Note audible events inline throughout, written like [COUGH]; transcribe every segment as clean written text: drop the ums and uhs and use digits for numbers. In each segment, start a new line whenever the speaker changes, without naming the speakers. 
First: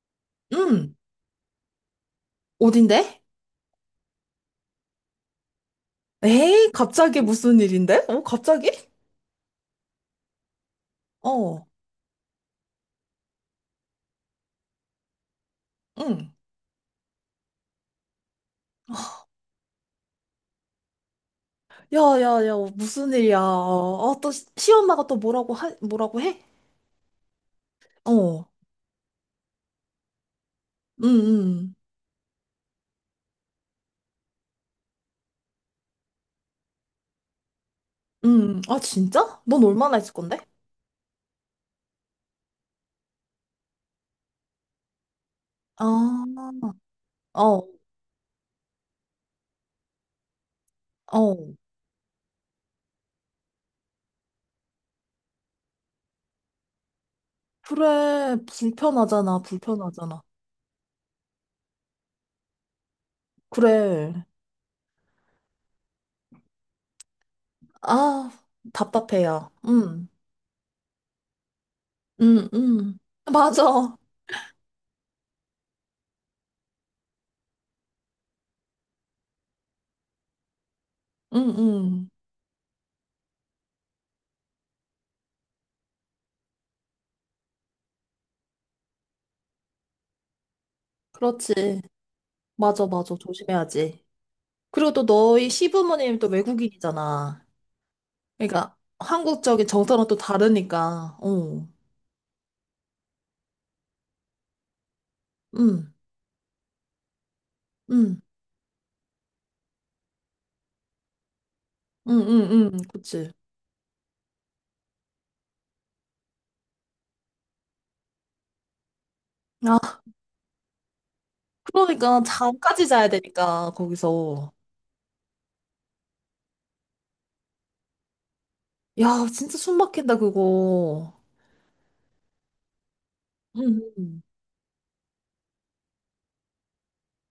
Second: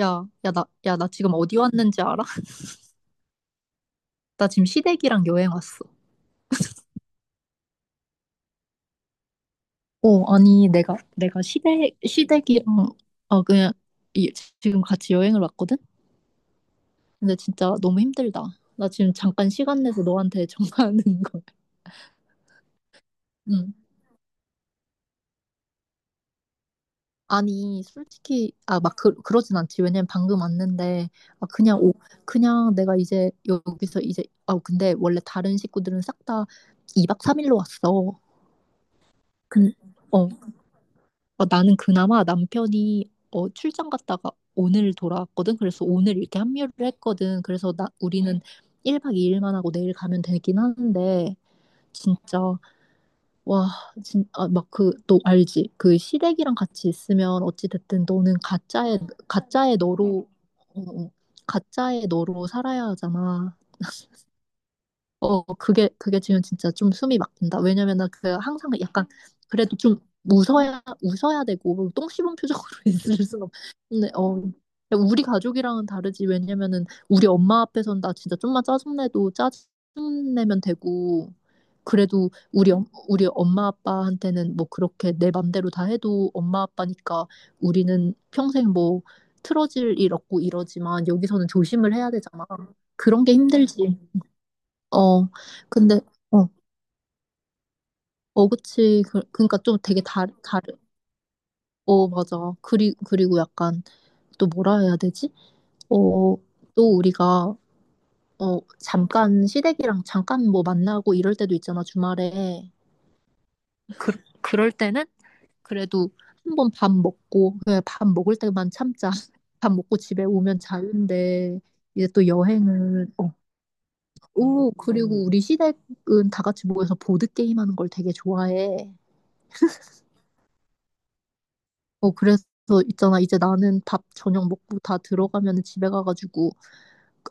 야, 야,
응.
나 지금 어디 왔는지 알아? [LAUGHS]
어딘데?
나 지금 시댁이랑 여행 왔어.
에이, 갑자기 무슨 일인데? 어, 갑자기?
아니, 내가
어,
시댁이랑, 그냥, 이, 지금 같이 여행을 왔거든?
응.
근데 진짜 너무 힘들다. 나 지금
[GASPS]
잠깐 시간 내서 너한테 [LAUGHS] 전화하는 거야.
야, 야, 야, 무슨 일이야.
응.
아, 또 시엄마가 또 뭐라고 해?
아니,
어,
솔직히, 막, 그러진 않지. 왜냐면 방금
응,
왔는데,
응,
그냥, 그냥 내가 이제 여기서 이제, 근데 원래 다른 식구들은 싹 다 2박 3일로 왔어.
응. 아, 진짜? 넌
근,
얼마나 있을
어,
건데?
나는 그나마 남편이 출장 갔다가 오늘 돌아왔거든. 그래서 오늘 이렇게
아,
합류를 했거든.
어,
그래서 우리는 1박 2일만 하고 내일 가면 되긴 하는데,
어.
진짜, 와, 막 그, 너 알지? 그 시댁이랑 같이 있으면 어찌됐든
그래,
너는 가짜의
불편하잖아.
너로, 어, 어, 가짜의 너로 살아야 하잖아.
그래.
그게 지금 진짜 좀 숨이 막힌다. 왜냐면은 그
아,
항상 약간
답답해요.
그래도 좀
응,
웃어야 되고 똥 씹은
응,
표정으로
응.
[LAUGHS] 있을 수는
맞아.
없는데, 우리 가족이랑은 다르지. 왜냐면은 우리 엄마 앞에선 나 진짜 좀만 짜증내도 짜증내면 되고,
응, 응.
그래도 우리 엄마 아빠한테는 뭐 그렇게 내 맘대로 다 해도 엄마 아빠니까 우리는 평생 뭐 틀어질 일 없고 이러지만 여기서는
그렇지.
조심을 해야 되잖아.
맞아.
그런 게 힘들지.
조심해야지. 그리고 또
어,
너희
근데,
시부모님 또
어,
외국인이잖아. 그러니까
그치. 그니까
한국적인
좀 되게
정서랑 또 다르니까. 어.
맞아. 그리고 약간 또 뭐라 해야 되지?
응.
어, 또 우리가,
응.
잠깐 시댁이랑 잠깐 뭐 만나고 이럴 때도 있잖아,
응.
주말에.
응. 응. 그치.
그, 그럴 때는 그래도 한 번 밥 먹고, 그냥 밥 먹을 때만 참자. [LAUGHS] 밥 먹고
아,
집에 오면 자는데, 이제
그러니까
또
잠까지 자야
여행을,
되니까 거기서.
그리고 우리 시댁은 다 같이 모여서 보드게임 하는 걸 되게 좋아해.
야, 진짜 숨 막힌다 그거.
그래서 있잖아. 이제
응.
나는 밥
응.
저녁 먹고 다 들어가면 집에 가가지고,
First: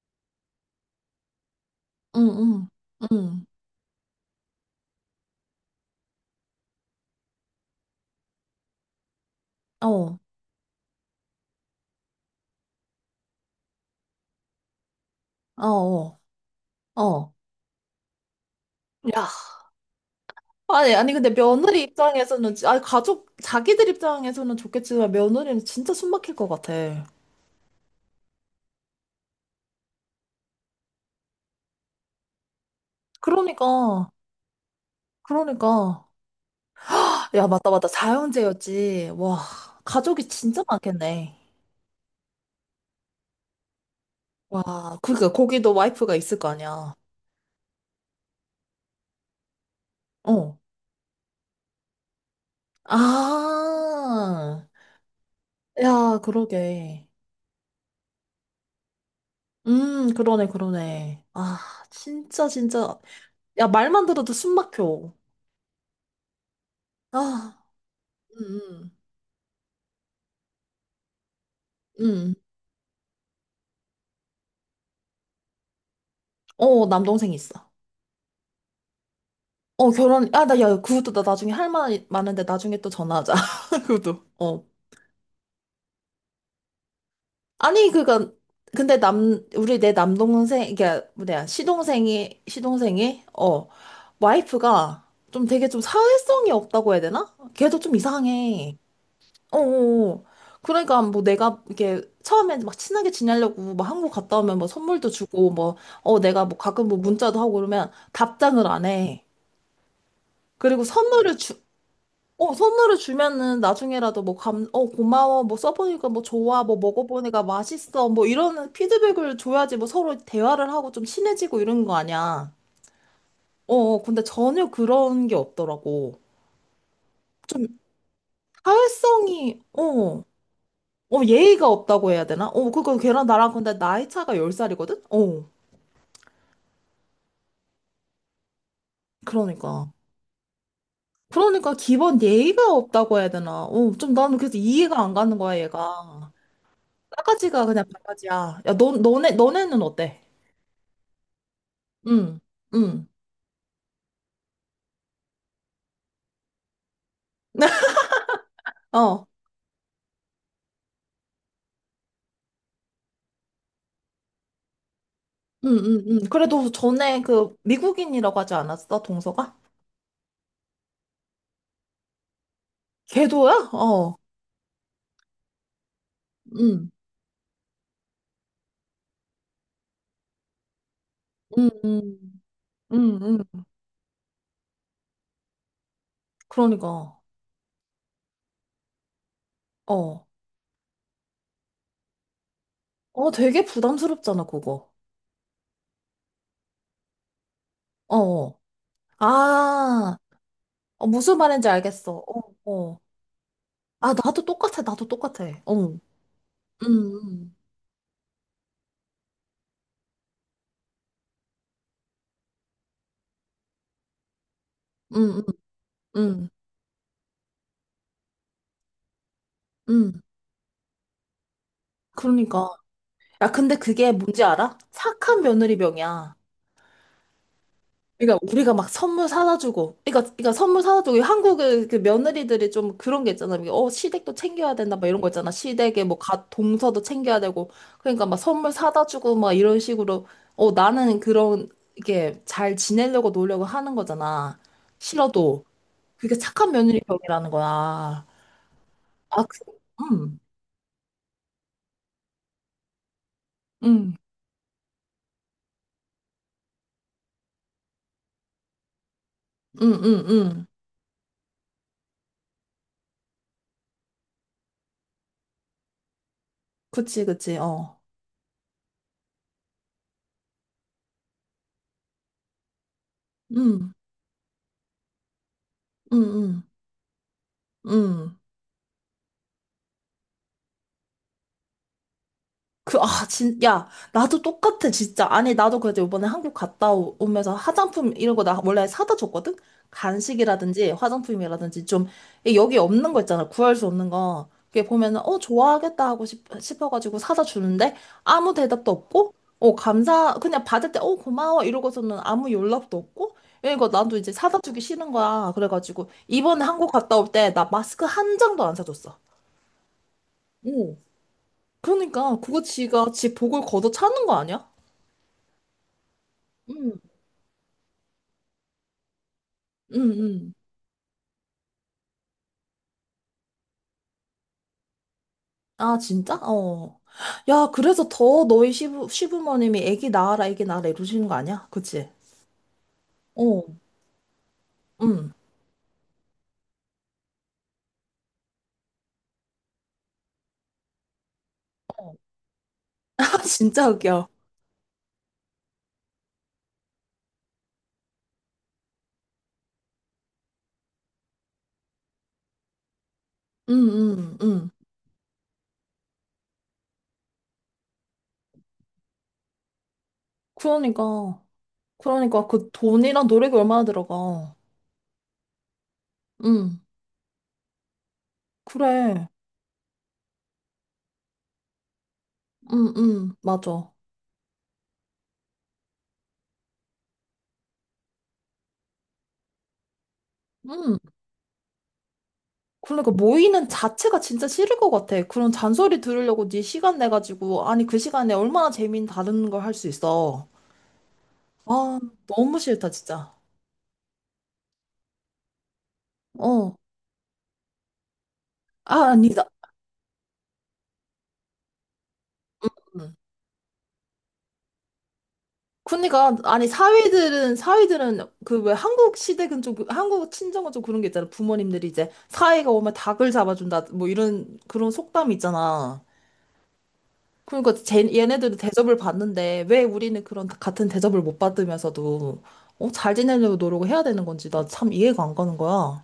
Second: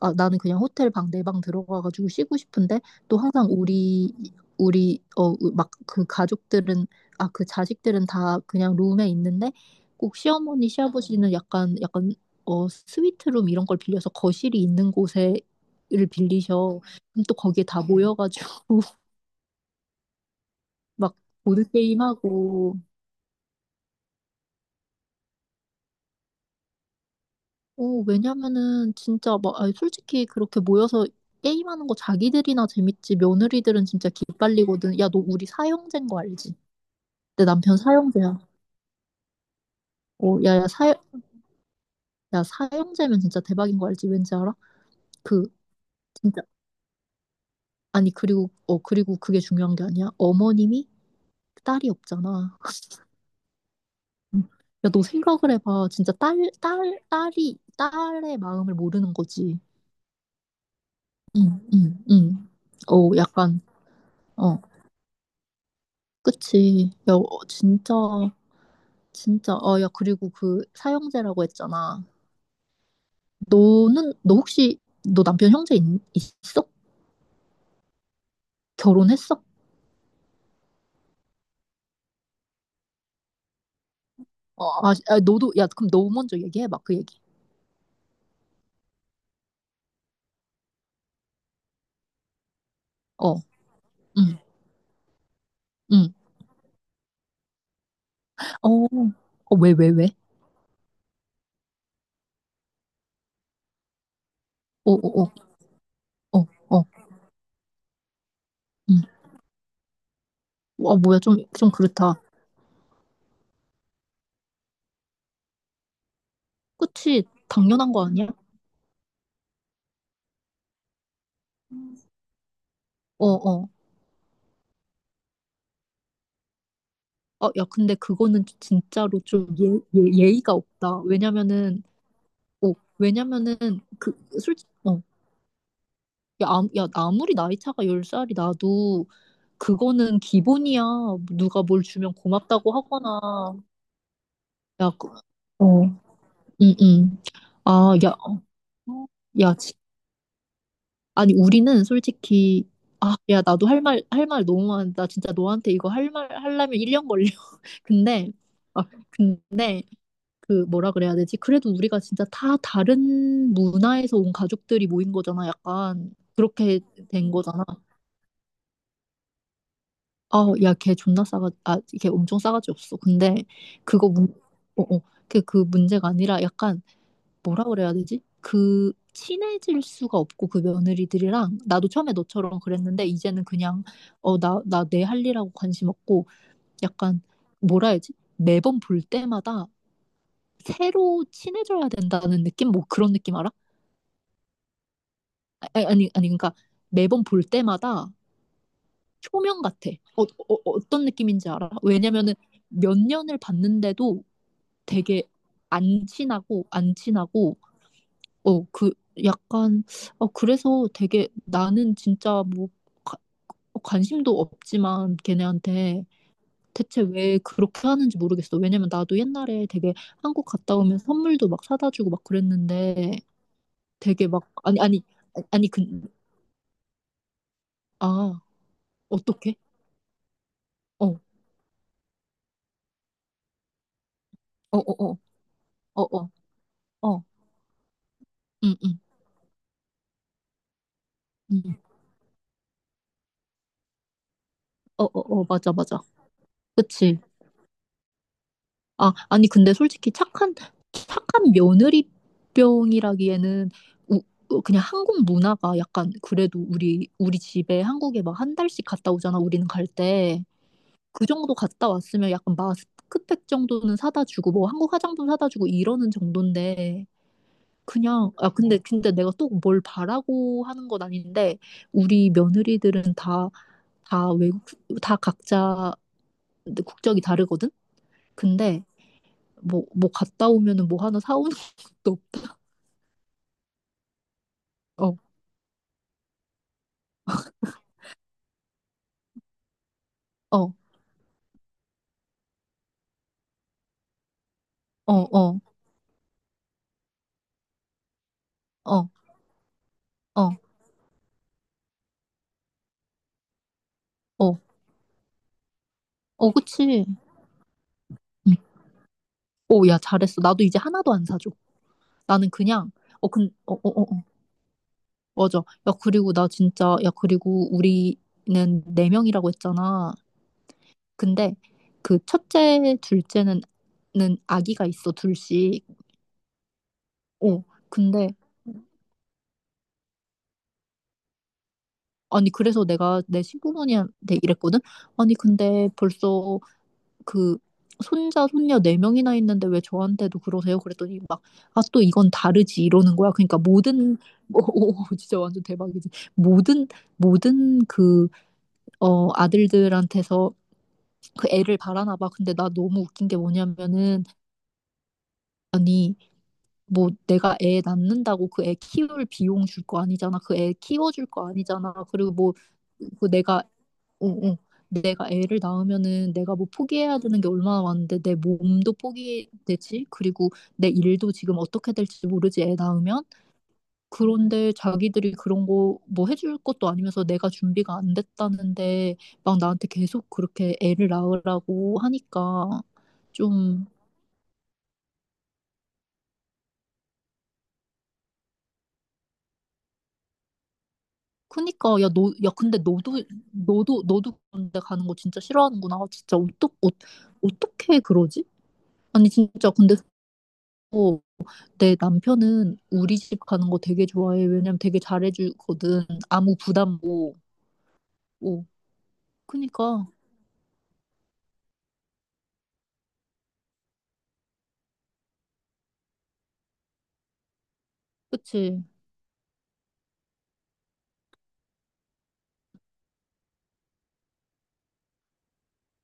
나는 그냥 호텔 방, 내 방 들어가가지고
응.
쉬고
응.
싶은데, 또
응.
항상 우리, 막 그 가족들은, 그 자식들은 다 그냥 룸에 있는데, 꼭
어.
시어머니, 시아버지는 약간, 스위트룸 이런 걸 빌려서 거실이 있는 곳에,
어.
를
어.
빌리셔. 그럼
어.
또 거기에 다 모여가지고, [LAUGHS]
야. 아니, 아니
막,
근데 며느리 입장에서는
보드게임하고,
아 가족 자기들 입장에서는 좋겠지만 며느리는 진짜 숨 막힐 것 같아.
왜냐면은 진짜 막 아니, 솔직히 그렇게 모여서 게임하는 거 자기들이나 재밌지 며느리들은 진짜
그러니까.
기빨리거든. 야, 너 우리
그러니까.
사형제인 거 알지? 내
야,
남편
맞다. 자영
사형제야.
제였지 와, 가족이
어, 야,
진짜
야, 사,
많겠네.
야, 사형제면 진짜 대박인 거 알지? 왠지 알아?
와, 그러니까
그
거기도 와이프가 있을
진짜,
거 아니야.
아니, 그리고 그게 중요한 게 아니야.
어.
어머님이 딸이 없잖아. [LAUGHS]
아,
야, 너 생각을 해봐. 진짜
야, 그러게.
딸이 딸의 마음을 모르는 거지.
그러네. 아,
응, 응, 응.
진짜.
약간.
야, 말만 들어도 숨
어,
막혀.
그치. 야,
아,
진짜,
음,
진짜. 야, 그리고 그 사형제라고 했잖아.
음, 음.
너는, 너 혹시, 너 남편 형제 있어?
어, 남동생 있어.
결혼했어?
어, 아, 야, 그것도 나 나중에 할 말 많은데 나중에 또 전화하자. [LAUGHS] 그것도. 어.
너도, 야, 그럼 너 먼저 얘기해봐, 그 얘기.
아니 그니까 근데 남 우리 내 남동생 이게 뭐냐 시동생이
어,
어
응,
와이프가 좀 되게 좀
응.
사회성이 없다고 해야 되나? 걔도 좀
어,
이상해.
어,
어.
왜, 왜, 왜?
어. 어. 그러니까 뭐 내가 이렇게 처음에 막 친하게 지내려고 막 한국 갔다 오면 뭐
어,
선물도
어, 어,
주고 뭐 어
어,
내가 뭐
어,
가끔 뭐 문자도 하고 그러면 답장을 안
응.
해. 그리고
와, 뭐야,
선물을 주,
좀 그렇다.
어, 선물을 주면은 나중에라도 어, 고마워, 뭐 써보니까 뭐 좋아, 뭐
그치.
먹어보니까
당연한 거
맛있어, 뭐
아니야?
이런 피드백을 줘야지 뭐 서로 대화를 하고 좀 친해지고 이런 거 아니야.
어, 어.
어, 어, 근데 전혀 그런 게 없더라고. 좀
야, 근데 그거는 진짜로 좀
어,
예,
어,
예의가 없다.
예의가 없다고 해야 되나? 어,
어,
그거 걔랑 나랑
왜냐면은,
근데 나이
그,
차가
솔직히,
10살이거든? 어,
야, 야, 아무리 나이 차가 10살이 나도
그러니까.
그거는 기본이야. 누가
그러니까
뭘 주면
기본 예의가
고맙다고
없다고 해야
하거나.
되나? 어, 좀 나는 그래서
야,
이해가 안 가는 거야,
어,
얘가.
응, 응.
싸가지가 그냥
아, 야,
바가지야. 야,
어, 야, 지-
너네는 어때?
아니, 우리는
응,
솔직히,
응.
야, 나도 할 말 너무 많다. 진짜 너한테 이거 할 말, 하려면 1년 걸려. [LAUGHS]
[LAUGHS]
근데, 아,
어,
근데, 뭐라 그래야 되지? 그래도 우리가 진짜 다 다른 문화에서 온 가족들이 모인 거잖아.
응, 응,
약간,
응. 그래도
그렇게
전에
된
그
거잖아.
미국인이라고 하지 않았어, 동서가?
야, 걔 존나 걔 엄청 싸가지 없어. 근데
걔도야?
그거
어,
문, 어, 어, 그, 그 문제가 아니라 약간
응,
뭐라 그래야 되지? 그 친해질 수가 없고 그 며느리들이랑
응,
나도 처음에
응,
너처럼 그랬는데
응,
이제는
응.
그냥 나 내 할 일하고 관심 없고
그러니까,
약간 뭐라 해야지? 매번 볼 때마다
어.
새로 친해져야 된다는 느낌? 뭐 그런
어,
느낌 알아?
되게 부담스럽잖아, 그거.
아니, 아니, 아니, 그러니까 매번 볼 때마다
어. 어.
초면 같아.
아,
어떤
어, 무슨
느낌인지
말인지
알아?
알겠어.
왜냐면은
어,
몇
어.
년을
아,
봤는데도
나도
되게
똑같아. 어. 응,
안 친하고 안
응,
친하고 어 그 약간, 그래서 되게 나는 진짜 뭐 가- 관심도 없지만
응, 응,
걔네한테
응.
대체 왜 그렇게 하는지 모르겠어. 왜냐면 나도 옛날에 되게
응.
한국 갔다 오면 선물도 막 사다 주고 막
그러니까.
그랬는데
야, 근데 그게
되게
뭔지
막
알아?
아니, 아니,
착한
아니,
며느리병이야.
그
그러니까
아
우리가 막 선물
어떻게?
사다 주고, 그러니까, 그러니까 선물 사다 주고
어,
한국의 그 며느리들이 좀 그런 게 있잖아. 이게 어 시댁도 챙겨야
어, 어,
된다 막
어,
이런 거 있잖아.
어,
시댁에
어,
동서도
어,
챙겨야 되고, 그러니까 막 선물
응, 응,
사다 주고 막 이런 식으로 어 나는 그런
응,
이게 잘 지내려고 노력을 하는 거잖아.
어, 어, 어,
싫어도
맞아, 맞아.
그게 착한
그치?
며느리병이라는 거야. 아,
아니,
그,
근데 솔직히
음,
착한 며느리병이라기에는
음,
우- 그냥 한국 문화가 약간 그래도 우리 집에 한국에 막 한 달씩 갔다 오잖아, 우리는 갈
음, 음,
때.
음,
그 정도 갔다 왔으면 약간 마스크팩 정도는 사다 주고, 뭐 한국 화장품 사다 주고 이러는 정도인데.
그치, 어,
그냥, 근데 내가 또 뭘 바라고 하는 건 아닌데, 우리 며느리들은
음,
다 외국, 다 각자
음, 음,
국적이 다르거든?
음.
근데 뭐 갔다 오면은 뭐 하나 사오는 [LAUGHS] 것도 없다.
야, 나도 똑같아,
어,
진짜. 아니, 나도 그래도 이번에 한국 오면서 화장품 이런 거 나 원래 사다 줬거든?
어,
간식이라든지 화장품이라든지 좀, 이 여기 없는 거 있잖아. 구할 수 없는 거. 그게
어,
보면은, 어,
어,
좋아하겠다 싶어가지고 사다 주는데 아무 대답도
어,
없고, 어,
어,
그냥 받을 때, 어, 고마워. 이러고서는 아무 연락도 없고, 이거 나도 이제
어,
사다 주기 싫은 거야. 그래가지고,
어,
이번에 한국
그치.
갔다 올 때 나 마스크 한
응.
장도 안 사줬어.
오, 야, 잘했어. 나도 이제 하나도 안 사줘.
그러니까
나는
그거
그냥,
지가
어,
지
근,
복을
어, 어,
걷어
어, 어,
차는 거 아니야?
맞아. 야, 그리고 나
응
진짜, 야, 그리고 우리는 네 명이라고
응,
했잖아.
응.
근데 그 첫째, 둘째는, 는 아기가 있어, 둘씩.
아, 진짜? 어.
어,
야, 그래서
근데,
더 너희 시부모님이 애기 낳아라, 애기 낳아라 이러시는 거 아니야? 그치?
아니, 그래서 내가 내
어.
시부모님한테 이랬거든?
응.
아니, 근데 벌써 그 손자 손녀 네 명이나 있는데 왜 저한테도 그러세요? 그랬더니 막 또 이건 다르지 이러는
[LAUGHS]
거야.
아,
그러니까
진짜
모든
웃겨.
[LAUGHS] 오, 진짜 완전 대박이지. 모든 모든 아들들한테서 그 애를 바라나 봐. 근데 나 너무 웃긴 게
응,
뭐냐면은
응, 응.
아니 뭐 내가 애 낳는다고 그 애 키울 비용 줄 거 아니잖아. 그 애 키워줄
그러니까.
거 아니잖아. 그리고
그러니까
뭐
그 돈이랑
그
노력이
내가
얼마나
어,
들어가.
어. 내가 애를 낳으면은 내가 뭐
응.
포기해야 되는 게 얼마나 많은데 내 몸도
그래.
포기되지? 그리고 내 일도 지금 어떻게 될지 모르지, 애
응,
낳으면?
응. 맞아.
그런데 자기들이 그런 거 뭐 해줄 것도 아니면서 내가 준비가 안 됐다는데 막 나한테 계속 그렇게
응.
애를 낳으라고 하니까
그러니까 모이는
좀,
자체가 진짜 싫을 것 같아. 그런 잔소리 들으려고 네 시간 내가지고, 아니, 그 시간에 얼마나 재미있는 다른 걸 할 수 있어. 아,
크니까 야,
너무
근데
싫다, 진짜.
너도 그런데 가는 거 진짜 싫어하는구나. 진짜
어.
어떻게 그러지?
아,
아니,
아니다.
진짜 근데 내 남편은
음.
우리 집 가는 거 되게 좋아해. 왜냐면 되게 잘해주거든.
그러니까,
아무
아니,
부담 뭐.
사위들은, 그,
오,
왜, 한국 시댁은 좀,
그니까.
한국 친정은 좀 그런 게 있잖아. 부모님들이 이제, 사위가 오면 닭을 잡아준다, 뭐, 이런, 그런 속담이 있잖아. 그러니까, 쟤, 얘네들도
그치.
대접을 받는데, 왜 우리는 그런, 같은 대접을 못 받으면서도, 어, 잘 지내려고 노력을 해야 되는 건지, 나 참 이해가 안 가는 거야.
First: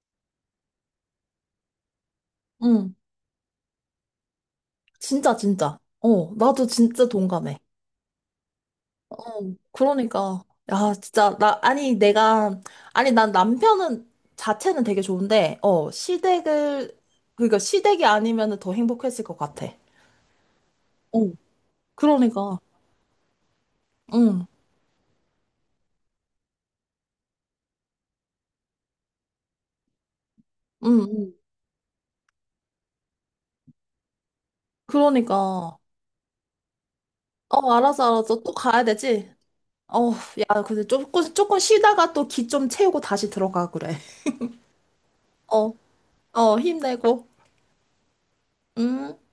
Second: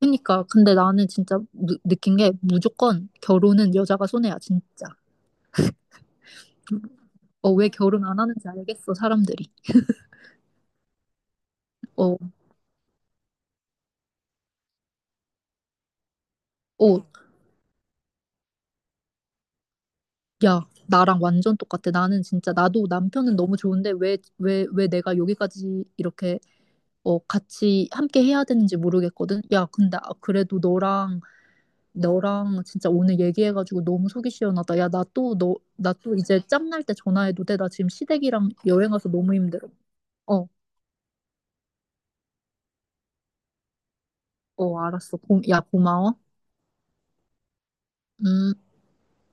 그니까. 근데 나는 진짜 느낀 게
응,
무조건 결혼은 여자가 손해야, 진짜.
진짜. 어, 나도 진짜
어,
동감해.
왜 결혼 안 하는지 알겠어, 사람들이.
그러니까 야 진짜 나 아니
어,
내가 아니 난 남편은 자체는 되게 좋은데 어 시댁을
어,
그러니까 시댁이 아니면은 더 행복했을 것 같아.
야, 나랑
어
완전 똑같아. 나는 진짜,
그러니까
나도 남편은 너무 좋은데, 왜,
응 응
왜, 왜 내가 여기까지 같이 함께 해야 되는지 모르겠거든. 야, 근데 그래도
응
너랑 진짜 오늘 얘기해가지고 너무 속이 시원하다. 야,
그러니까
나 또 이제 짬날 때 전화해도 돼. 나
어
지금
알았어
시댁이랑
또 가야
여행 가서
되지.
너무 힘들어.
어
어,
야 근데 조금 쉬다가 또 기 좀 채우고 다시 들어가 그래.
어, 알았어.
어
야, 고마워.
어 힘내고
음.
음.